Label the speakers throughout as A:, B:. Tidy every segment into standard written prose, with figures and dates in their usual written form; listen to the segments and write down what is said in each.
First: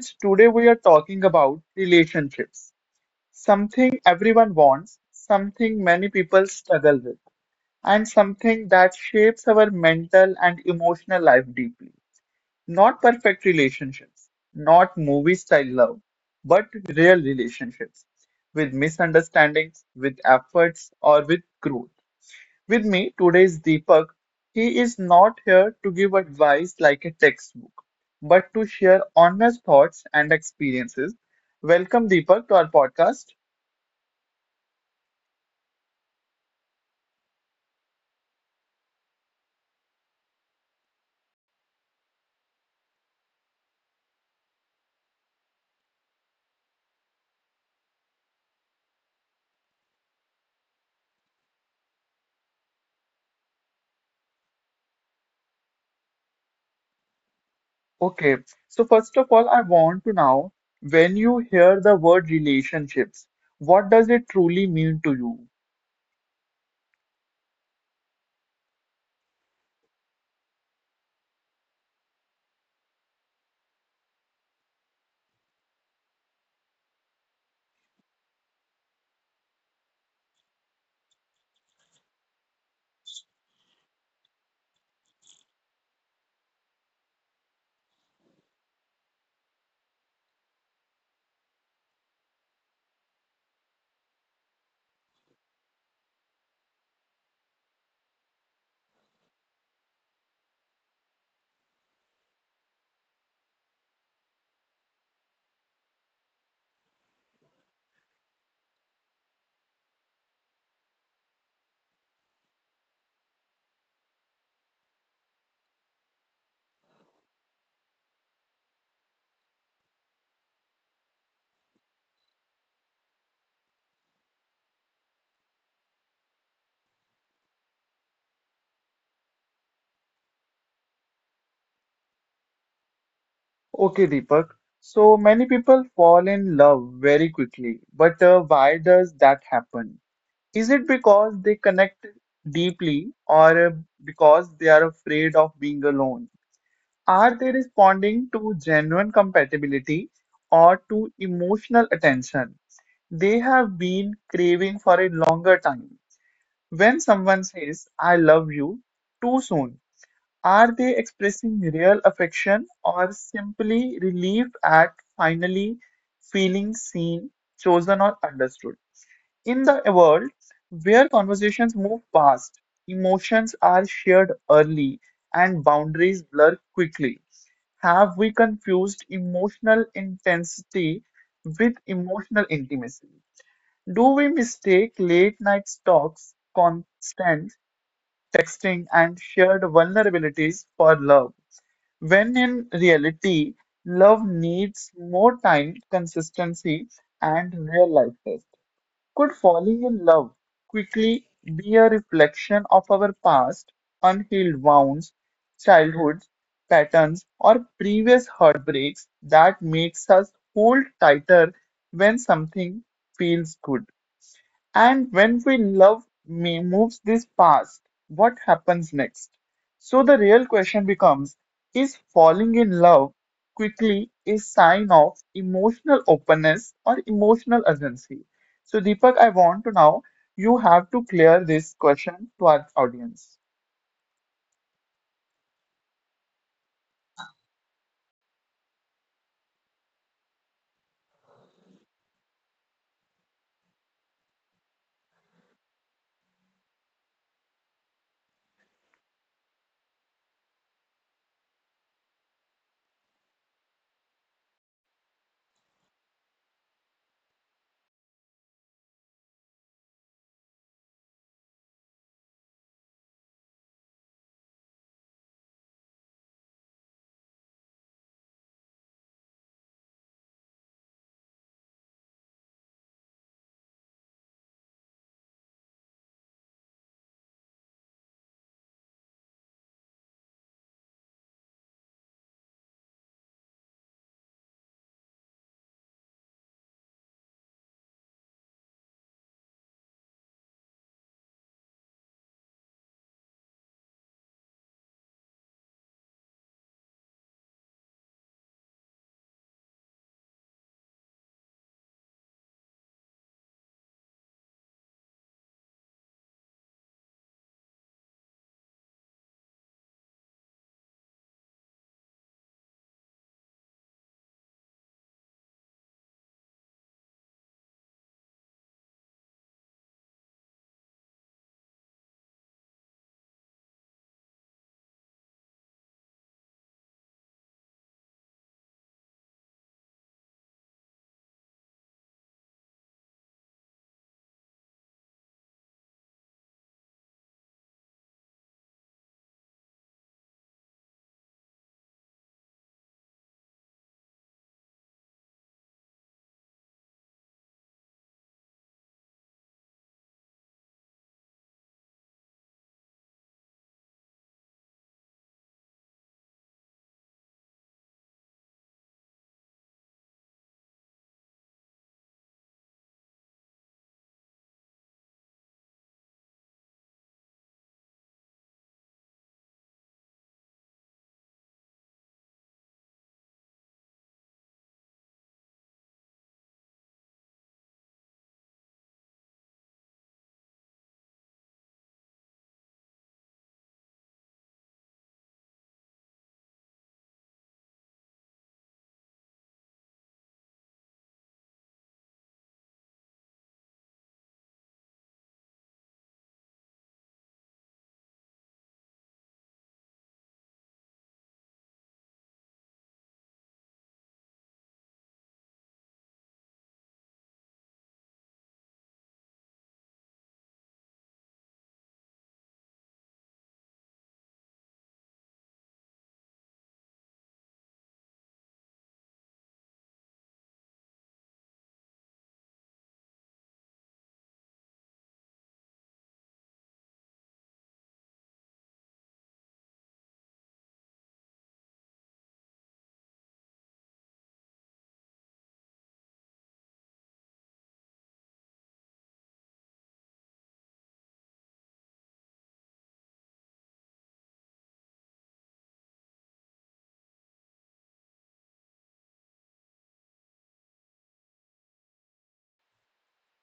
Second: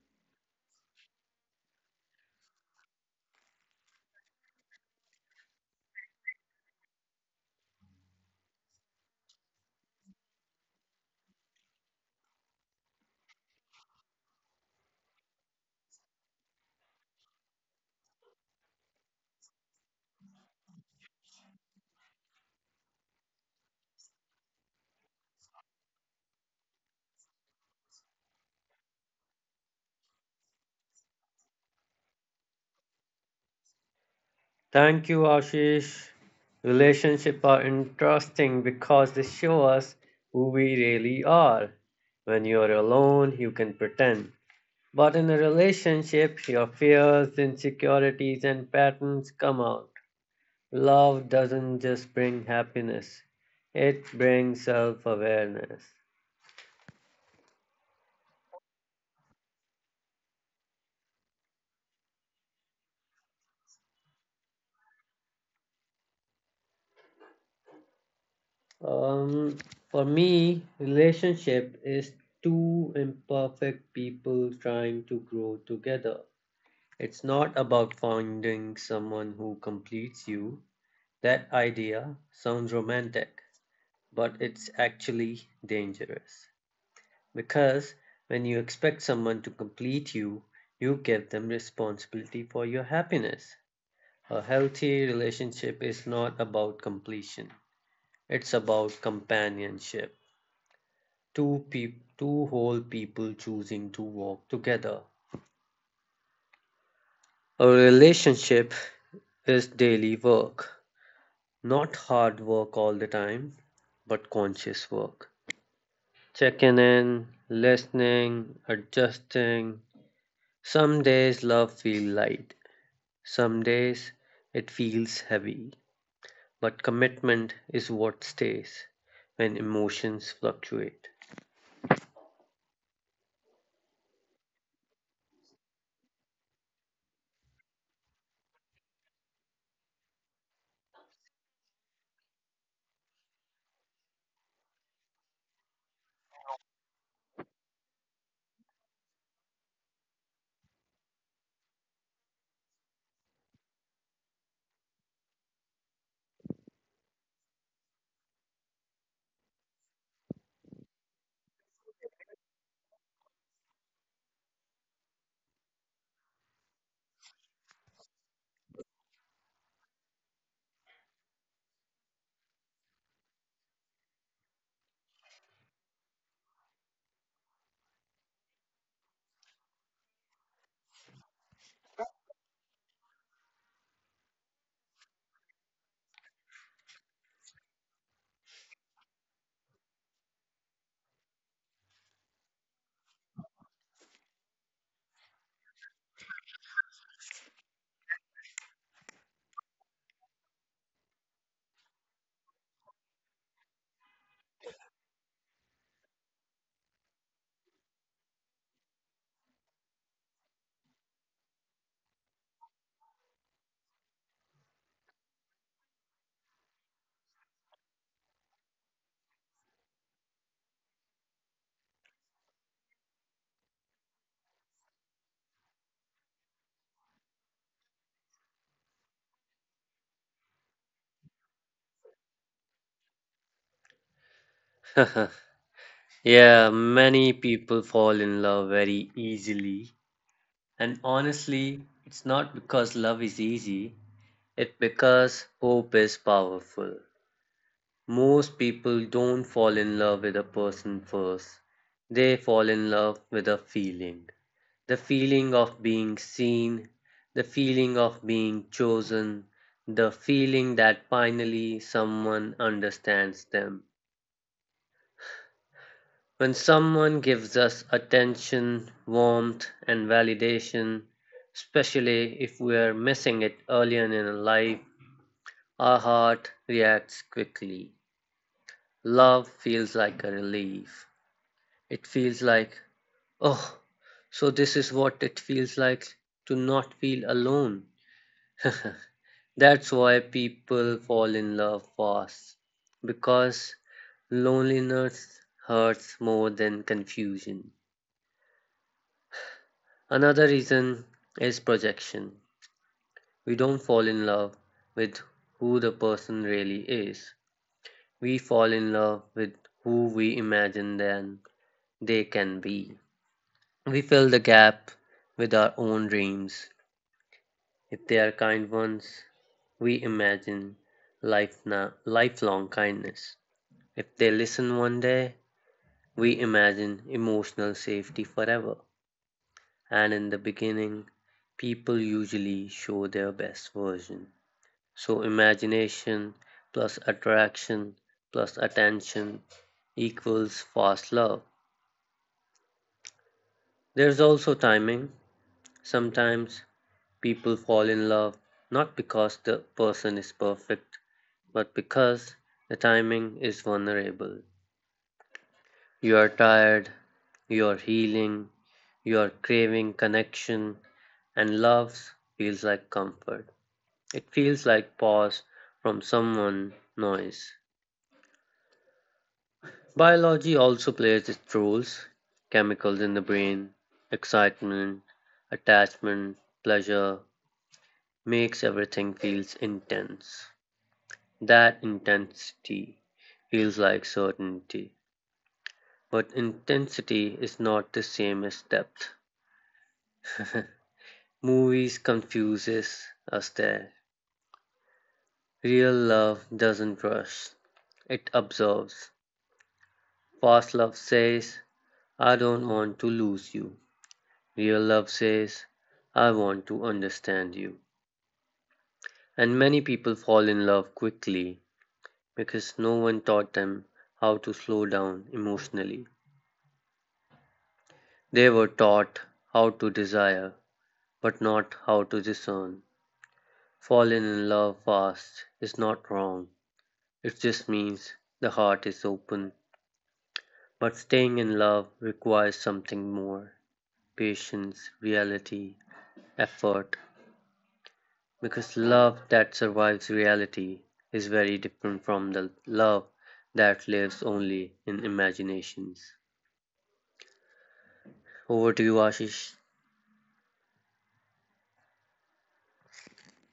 A: which today we are talking about relationships, something everyone wants, something many people struggle with, and something that shapes our mental and emotional life deeply. Not perfect relationships, not movie style love, but real relationships with misunderstandings, with efforts, or with growth. With me today is Deepak. He is not here to give advice like a textbook, but to share honest thoughts and experiences. Welcome, Deepak, to our podcast.
B: Thank you, Ashish. Relationships are interesting because they show us who we really are. When you're alone, you can pretend. But in a relationship, your fears, insecurities, and patterns come out. Love doesn't just bring happiness, it brings self awareness.
A: Okay, so first of all, I want to know, when you hear the word relationships, what does it truly mean to you?
B: Um, for me, relationship is two imperfect people trying to grow together. It's not about finding someone who completes you. That idea sounds romantic, but it's actually dangerous. Because when you expect someone to complete you, you give them responsibility for your happiness. A healthy relationship is not about completion, it's about companionship. Two whole people choosing to walk together. A relationship is daily work. Not hard work all the time, but conscious work. Checking in, listening, adjusting. Some days love feels light, some days it feels heavy, but commitment is what stays when emotions fluctuate.
A: Okay, Deepak. So many people fall in love very quickly, but why does that happen? Is it because they connect deeply, or because they are afraid of being alone? Are they responding to genuine compatibility or to emotional attention they have been craving for a longer time? When someone says, I love you too soon, are they expressing real affection or simply relief at finally feeling seen, chosen, or understood? In the world where conversations move fast, emotions are shared early and boundaries blur quickly. Have we confused emotional intensity with emotional intimacy? Do we mistake late night talks, constant texting, and shared vulnerabilities for love, when in reality, love needs more time, consistency, and real life test? Could falling in love quickly be a reflection of our past, unhealed wounds, childhoods, patterns, or previous heartbreaks that makes us hold tighter when something feels good? And when we love me moves this past, what happens next? So the real question becomes, is falling in love quickly a sign of emotional openness or emotional urgency? So Deepak, I want to now, you have to clear this question to our audience.
B: Yeah, many people fall in love very easily, and honestly, it's not because love is easy, it's because hope is powerful. Most people don't fall in love with a person first. They fall in love with a feeling. The feeling of being seen, the feeling of being chosen, the feeling that finally someone understands them. When someone gives us attention, warmth, and validation, especially if we are missing it earlier in life, our heart reacts quickly. Love feels like a relief. It feels like, oh, so this is what it feels like to not feel alone. That's why people fall in love fast, because loneliness hurts more than confusion. Another reason is projection. We don't fall in love with who the person really is, we fall in love with who we imagine then they can be. We fill the gap with our own dreams. If they are kind ones, we imagine lifelong kindness. If they listen one day, we imagine emotional safety forever. And in the beginning, people usually show their best version. So, imagination plus attraction plus attention equals fast love. There's also timing. Sometimes people fall in love not because the person is perfect, but because the timing is vulnerable. You are tired, you are healing, you are craving connection, and love feels like comfort. It feels like pause from someone noise. Biology also plays its roles, chemicals in the brain, excitement, attachment, pleasure, makes everything feels intense. That intensity feels like certainty, but intensity is not the same as depth. Movies confuses us there. Real love doesn't rush; it observes. Fast love says, "I don't want to lose you." Real love says, "I want to understand you." And many people fall in love quickly because no one taught them how to slow down emotionally. They were taught how to desire, but not how to discern. Falling in love fast is not wrong, it just means the heart is open. But staying in love requires something more, patience, reality, effort. Because love that survives reality is very different from the love that lives only in imaginations. Over to you, Ashish.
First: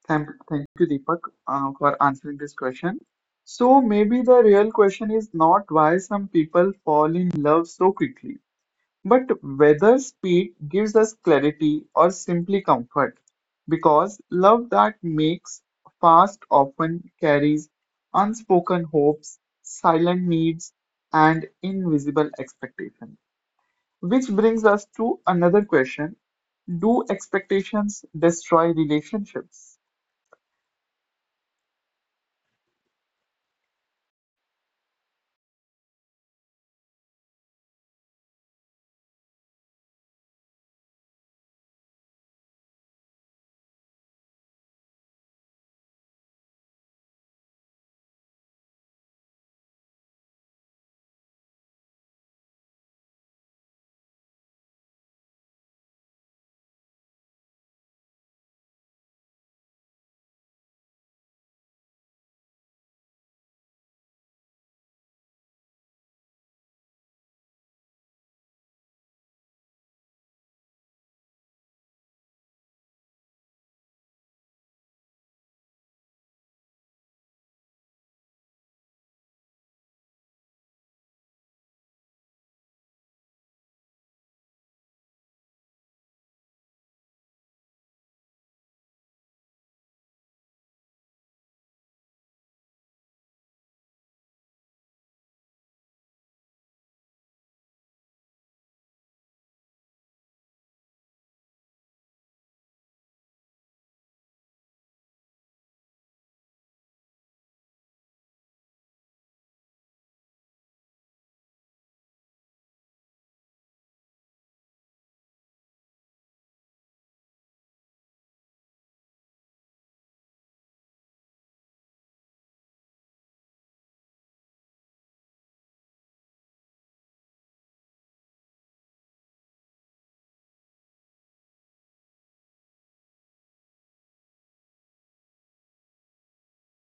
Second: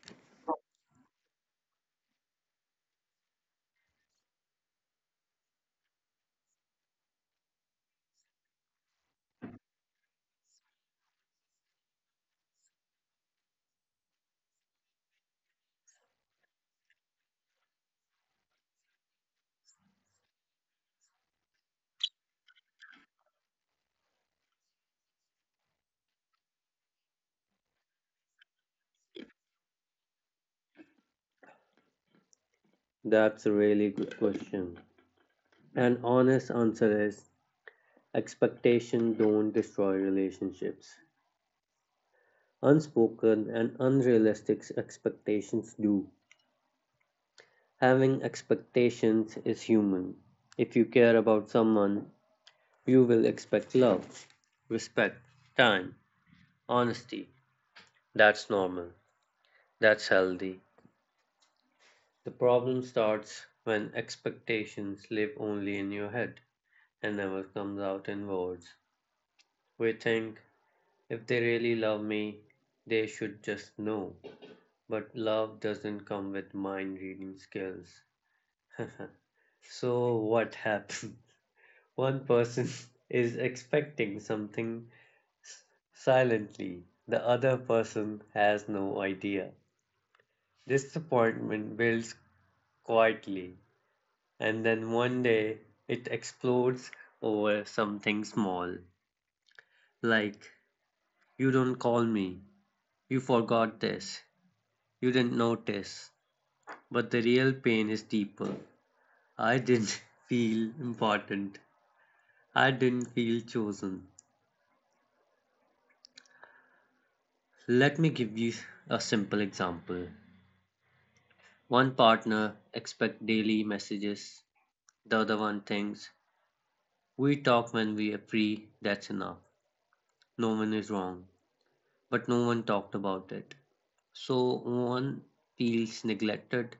A: Thank you, Deepak, for answering this question. So maybe the real question is not why some people fall in love so quickly, but whether speed gives us clarity or simply comfort, because love that makes fast often carries unspoken hopes, silent needs, and invisible expectations. Which brings us to another question: do expectations destroy relationships?
B: That's a really good question. An honest answer is, expectations don't destroy relationships. Unspoken and unrealistic expectations do. Having expectations is human. If you care about someone, you will expect love, respect, time, honesty. That's normal. That's healthy. The problem starts when expectations live only in your head and never comes out in words. We think, if they really love me, they should just know. But love doesn't come with mind reading skills. So what happened? One person is expecting something silently, the other person has no idea. Disappointment builds quietly, and then one day it explodes over something small. Like, you don't call me, you forgot this, you didn't notice. But the real pain is deeper. I didn't feel important. I didn't feel chosen. Let me give you a simple example. One partner expects daily messages, the other one thinks, we talk when we are free, that's enough. No one is wrong. But no one talked about it. So one feels neglected,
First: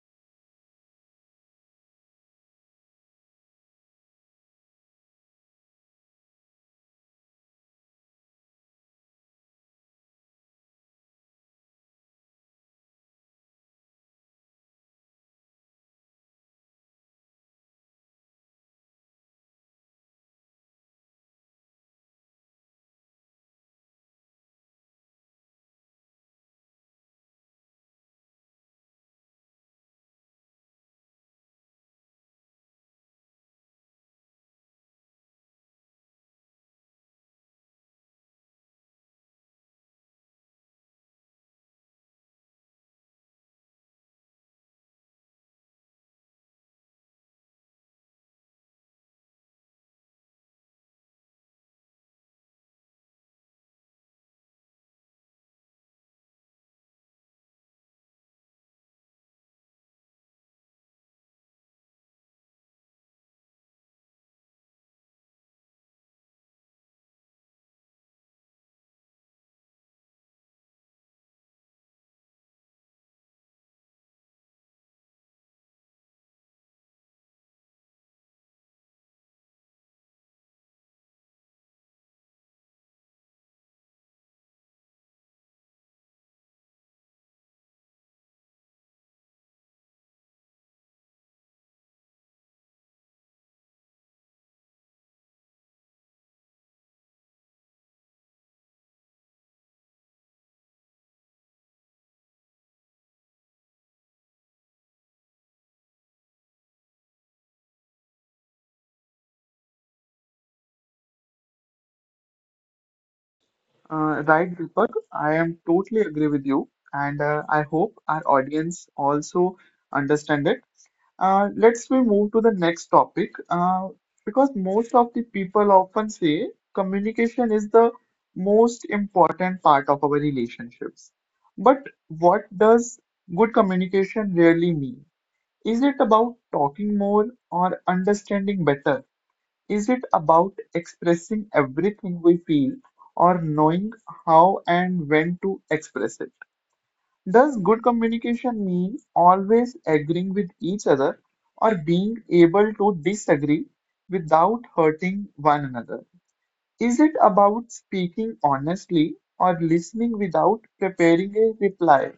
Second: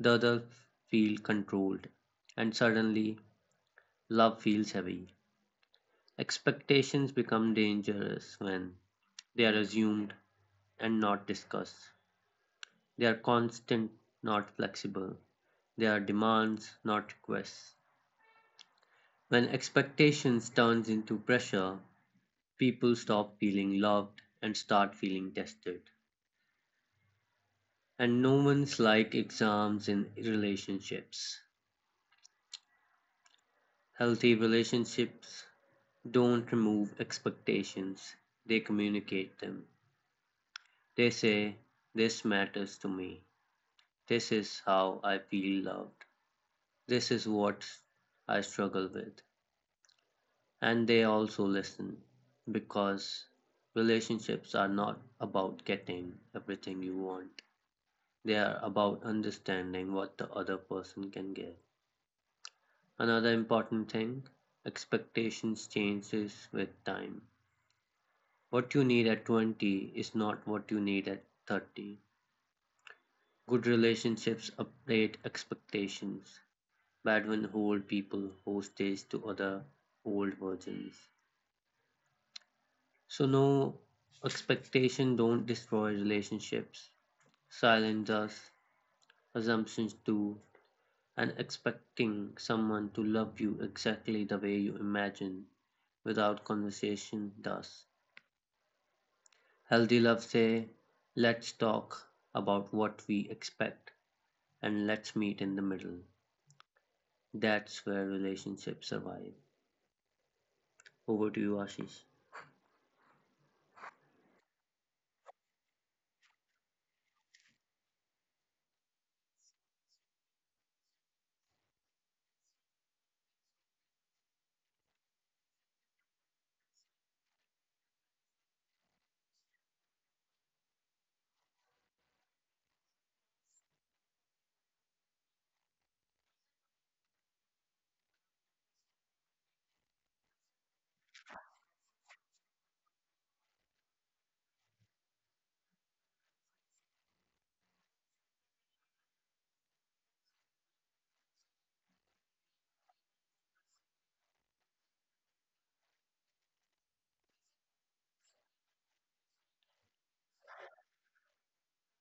B: the other feels controlled, and suddenly love feels heavy. Expectations become dangerous when they are assumed and not discussed. They are constant, not flexible. They are demands, not requests. When expectations turns into pressure, people stop feeling loved and start feeling tested. And no one's like exams in relationships. Healthy relationships don't remove expectations. They communicate them. They say, this matters to me. This is how I feel loved. This is what I struggle with. And they also listen, because relationships are not about getting everything you want, they are about understanding what the other person can give. Another important thing, expectations changes with time. What you need at 20 is not what you need at 30. Good relationships update expectations. Bad ones hold people hostage to other old versions. So no, expectation don't destroy relationships. Silence us, assumptions do, and expecting someone to love you exactly the way you imagine without conversation does. Healthy love say, let's talk about what we expect and let's meet in the middle. That's where relationships survive. Over to you, Ashish.
A: Right, Deepak, I am totally agree with you, and I hope our audience also understand it. Let's we move to the next topic, because most of the people often say communication is the most important part of our relationships. But what does good communication really mean? Is it about talking more or understanding better? Is it about expressing everything we feel or knowing how and when to express it? Does good communication mean always agreeing with each other or being able to disagree without hurting one another? Is it about speaking honestly or listening without preparing a reply?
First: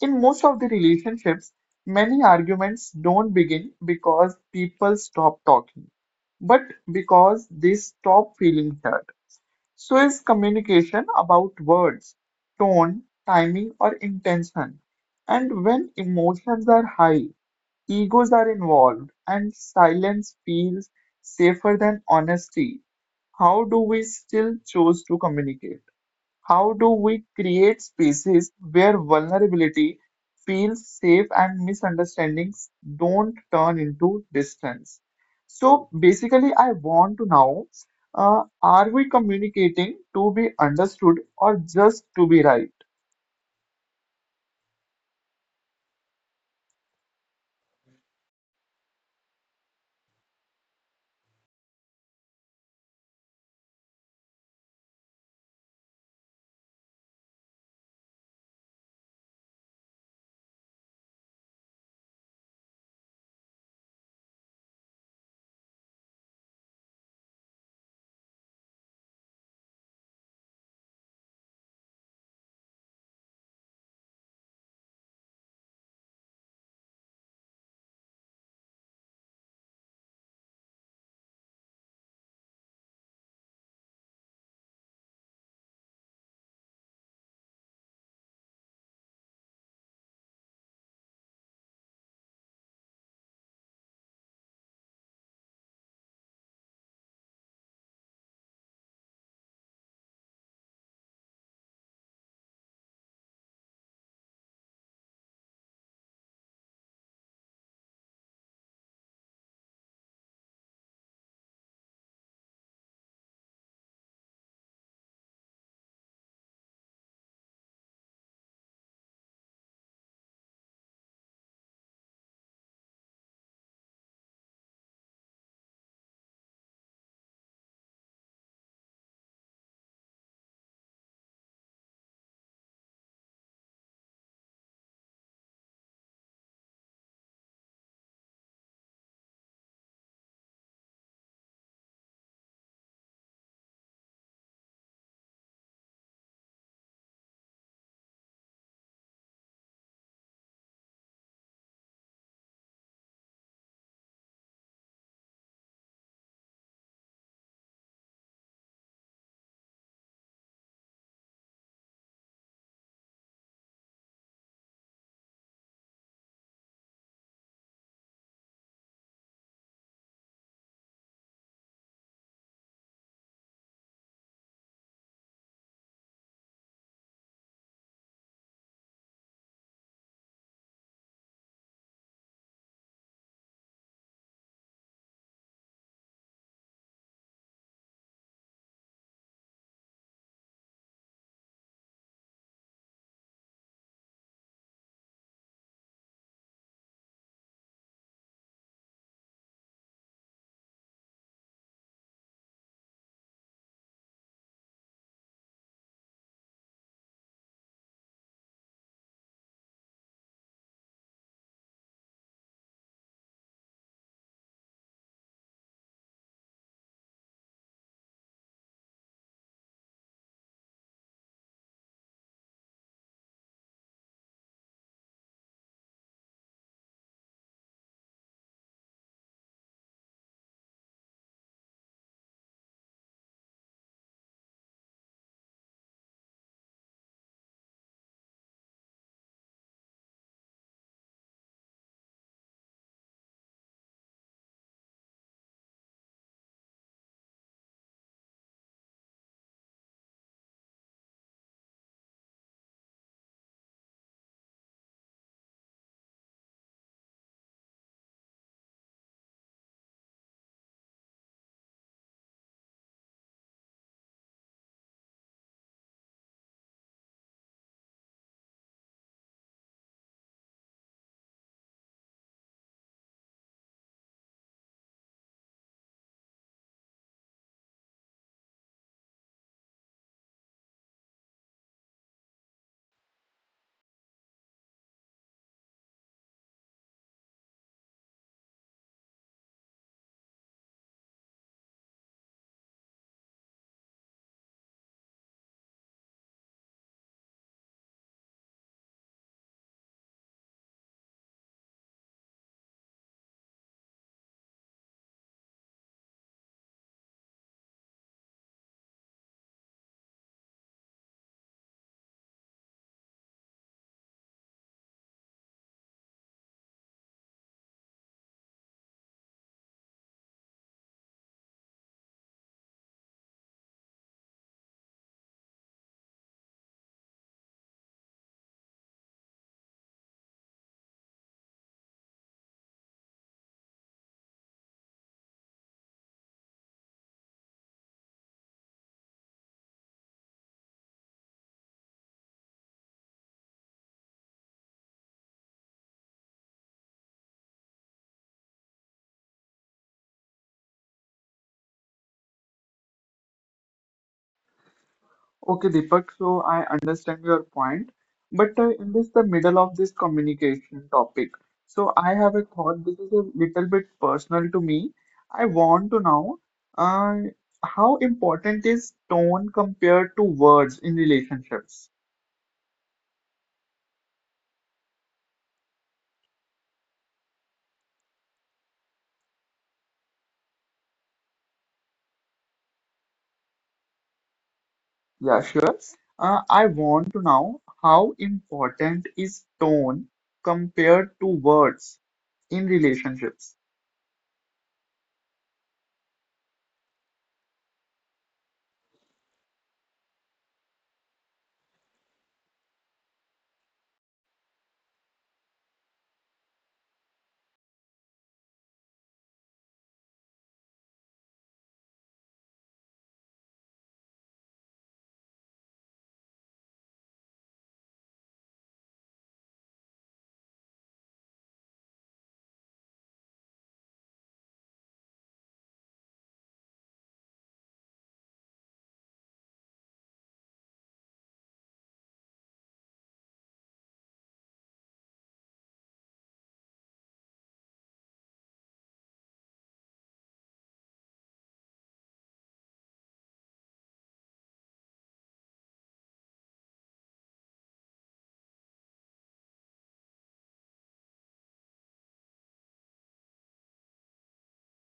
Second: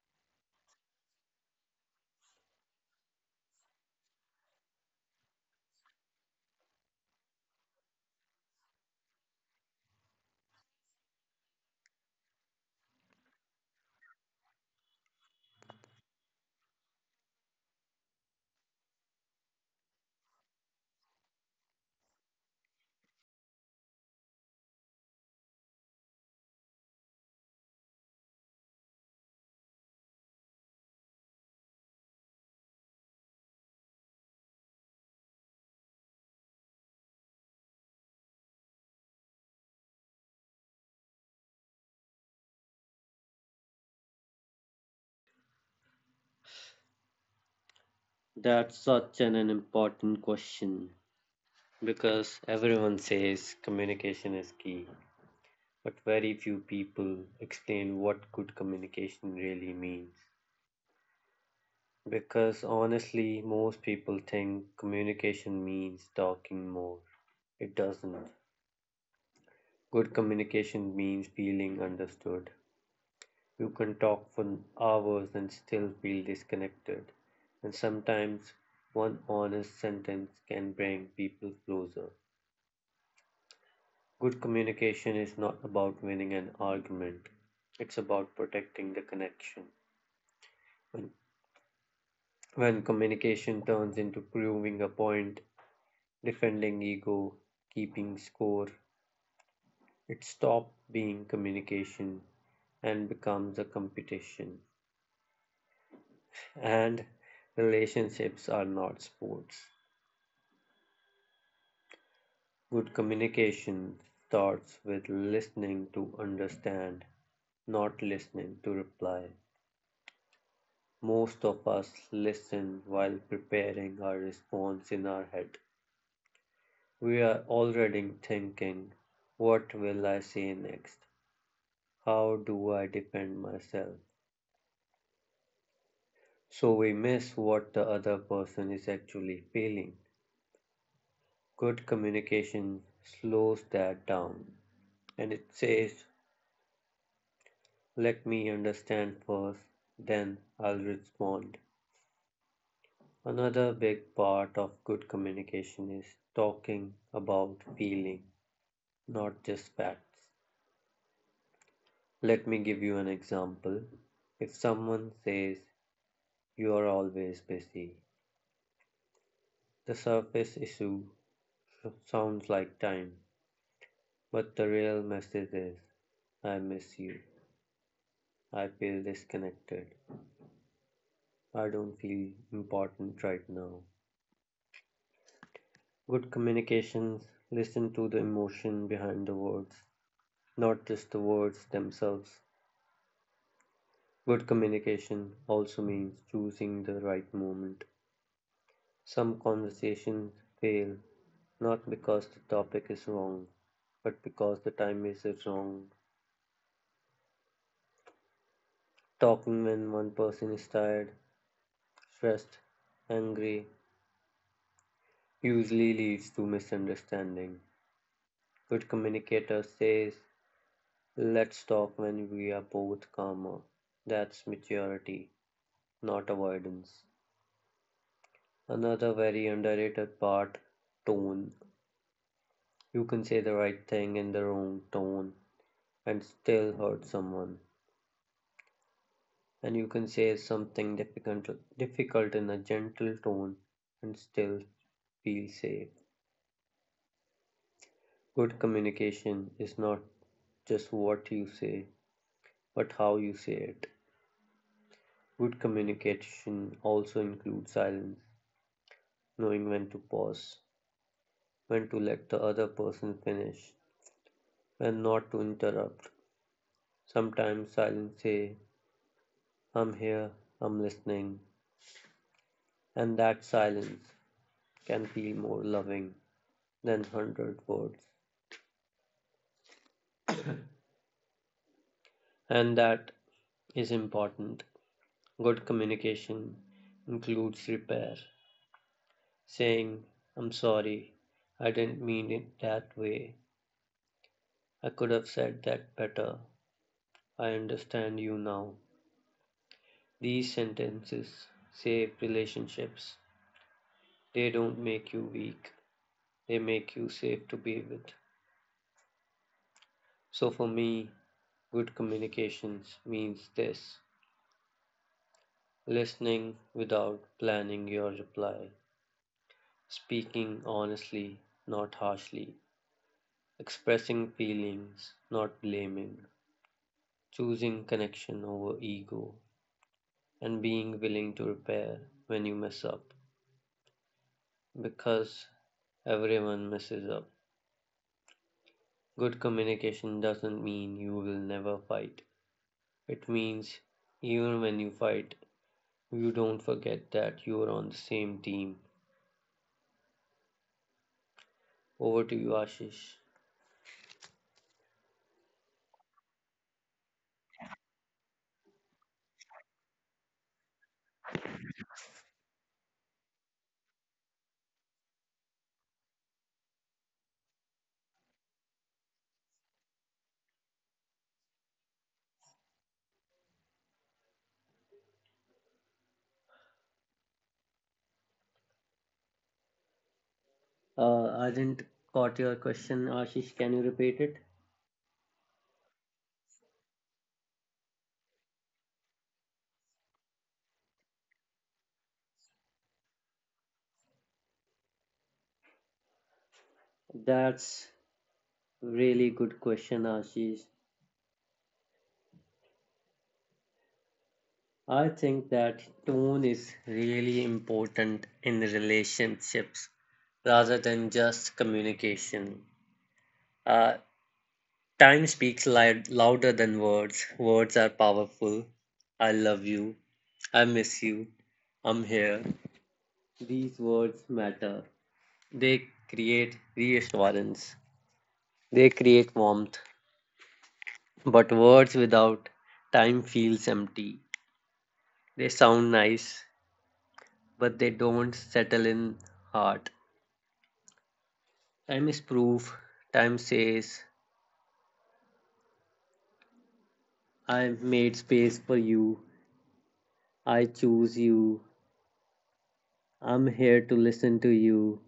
A: In most of the relationships, many arguments don't begin because people stop talking, but because they stop feeling heard. So is communication about words, tone, timing, or intention? And when emotions are high, egos are involved, and silence feels safer than honesty, how do we still choose to communicate? How do we create spaces where vulnerability feels safe and misunderstandings don't turn into distance? So basically, I want to know, are we communicating to be understood or just to be right?
B: That's such an important question because everyone says communication is key. But very few people explain what good communication really means. Because honestly, most people think communication means talking more. It doesn't. Good communication means feeling understood. You can talk for hours and still feel disconnected. And sometimes one honest sentence can bring people closer. Good communication is not about winning an argument, it's about protecting the connection. When When communication turns into proving a point, defending ego, keeping score, it stops being communication and becomes a competition. And relationships are not sports. Good communication starts with listening to understand, not listening to reply. Most of us listen while preparing our response in our head. We are already thinking, what will I say next? How do I defend myself? So we miss what the other person is actually feeling. Good communication slows that down and it says, let me understand first, then I'll respond. Another big part of good communication is talking about feeling, not just facts. Let me give you an example. If someone says, you are always busy. The surface issue sounds like time, but the real message is, I miss you. I feel disconnected. I don't feel important right now. Good communications listen to the emotion behind the words, not just the words themselves. Good communication also means choosing the right moment. Some conversations fail not because the topic is wrong, but because the time is wrong. Talking when one person is tired, stressed, angry usually leads to misunderstanding. Good communicator says, let's talk when we are both calmer. That's maturity, not avoidance. Another very underrated part, tone. You can say the right thing in the wrong tone and still hurt someone. And you can say something difficult in a gentle tone and still feel safe. Good communication is not just what you say, but how you say it. Good communication also includes silence, knowing when to pause, when to let the other person finish, when not to interrupt. Sometimes silence say, I'm here, I'm listening, and that silence can feel more loving than hundred words. And that is important. Good communication includes repair. Saying, I'm sorry, I didn't mean it that way. I could have said that better. I understand you now. These sentences save relationships. They don't make you weak, they make you safe to be with. So for me, good communications means this, listening without planning your reply, speaking honestly, not harshly, expressing feelings, not blaming, choosing connection over ego, and being willing to repair when you mess up because everyone messes up. Good communication doesn't mean you will never fight, it means even when you fight, you don't forget that you are on the same team. Over to you, Ashish.
A: Okay, Deepak, so I understand your point, but in this the middle of this communication topic, so I have a thought. This is a little bit personal to me. I want to know, uh, how important is tone compared to words in relationships?
B: I didn't caught your question, Ashish. Can you repeat it?
A: Yeah, sure. I want to know how important is tone compared to words in relationships?
B: That's really good question, Ashish. I think that tone is really important in relationships rather than just communication. Uh, Time speaks louder than words. Words are powerful. I love you. I miss you. I'm here. These words matter. They create reassurance. They create warmth. But words without time feels empty. They sound nice, but they don't settle in heart. Time is proof. Time says, I've made space for you. I choose you. I'm here to listen to you.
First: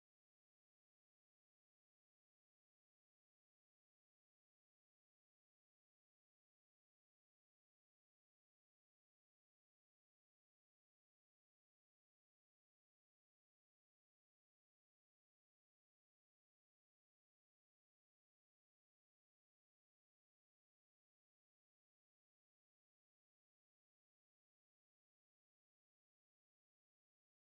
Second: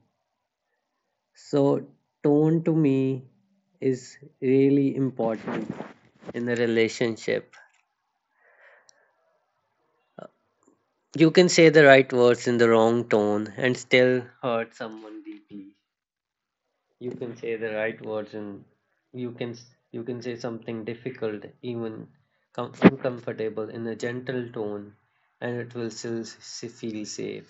B: So, tone to me is really important in a relationship. You can say the right words in the wrong tone and still hurt someone deeply. You can say the right words and you can you can say something difficult, even uncomfortable in a gentle tone, and it will still feel safe.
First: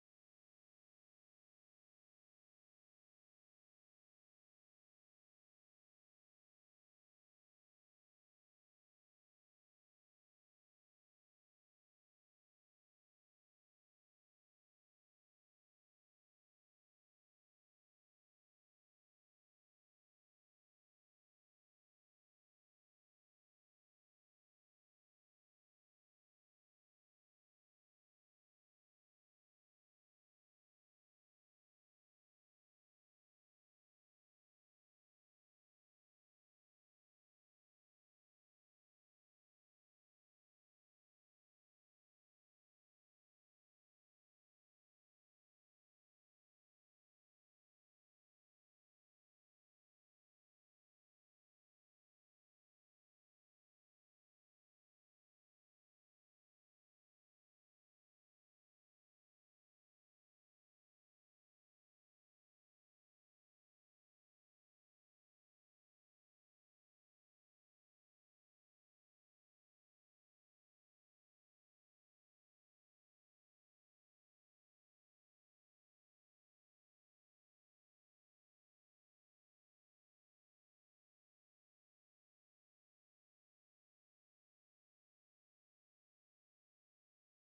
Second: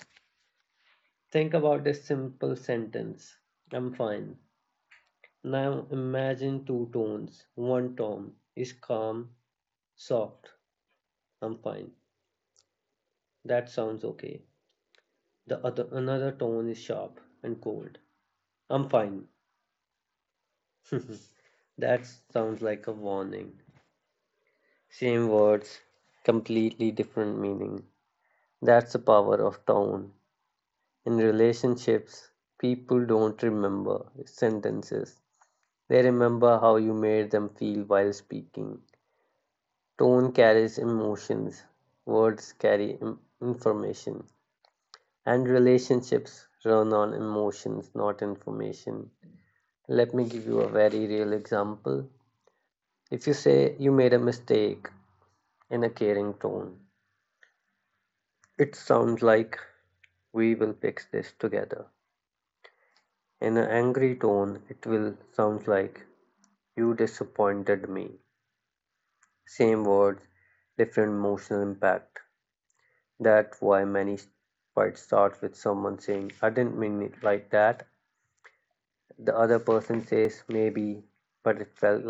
B: Think about this simple sentence, I'm fine. Now imagine two tones. One tone is calm, soft, I'm fine. That sounds okay. The other another tone is sharp and cold, I'm fine. That sounds like a warning. Same words, completely different meaning. That's the power of tone. In relationships, people don't remember sentences. They remember how you made them feel while speaking. Tone carries emotions, words carry information, and relationships run on emotions, not information. Let me give you a very real example. If you say you made a mistake in a caring tone, it sounds like, we will fix this together. In an angry tone, it will sound like, you disappointed me. Same words, different emotional impact. That's why many fights start with someone saying, I didn't mean it like that. The other person says, maybe, but it felt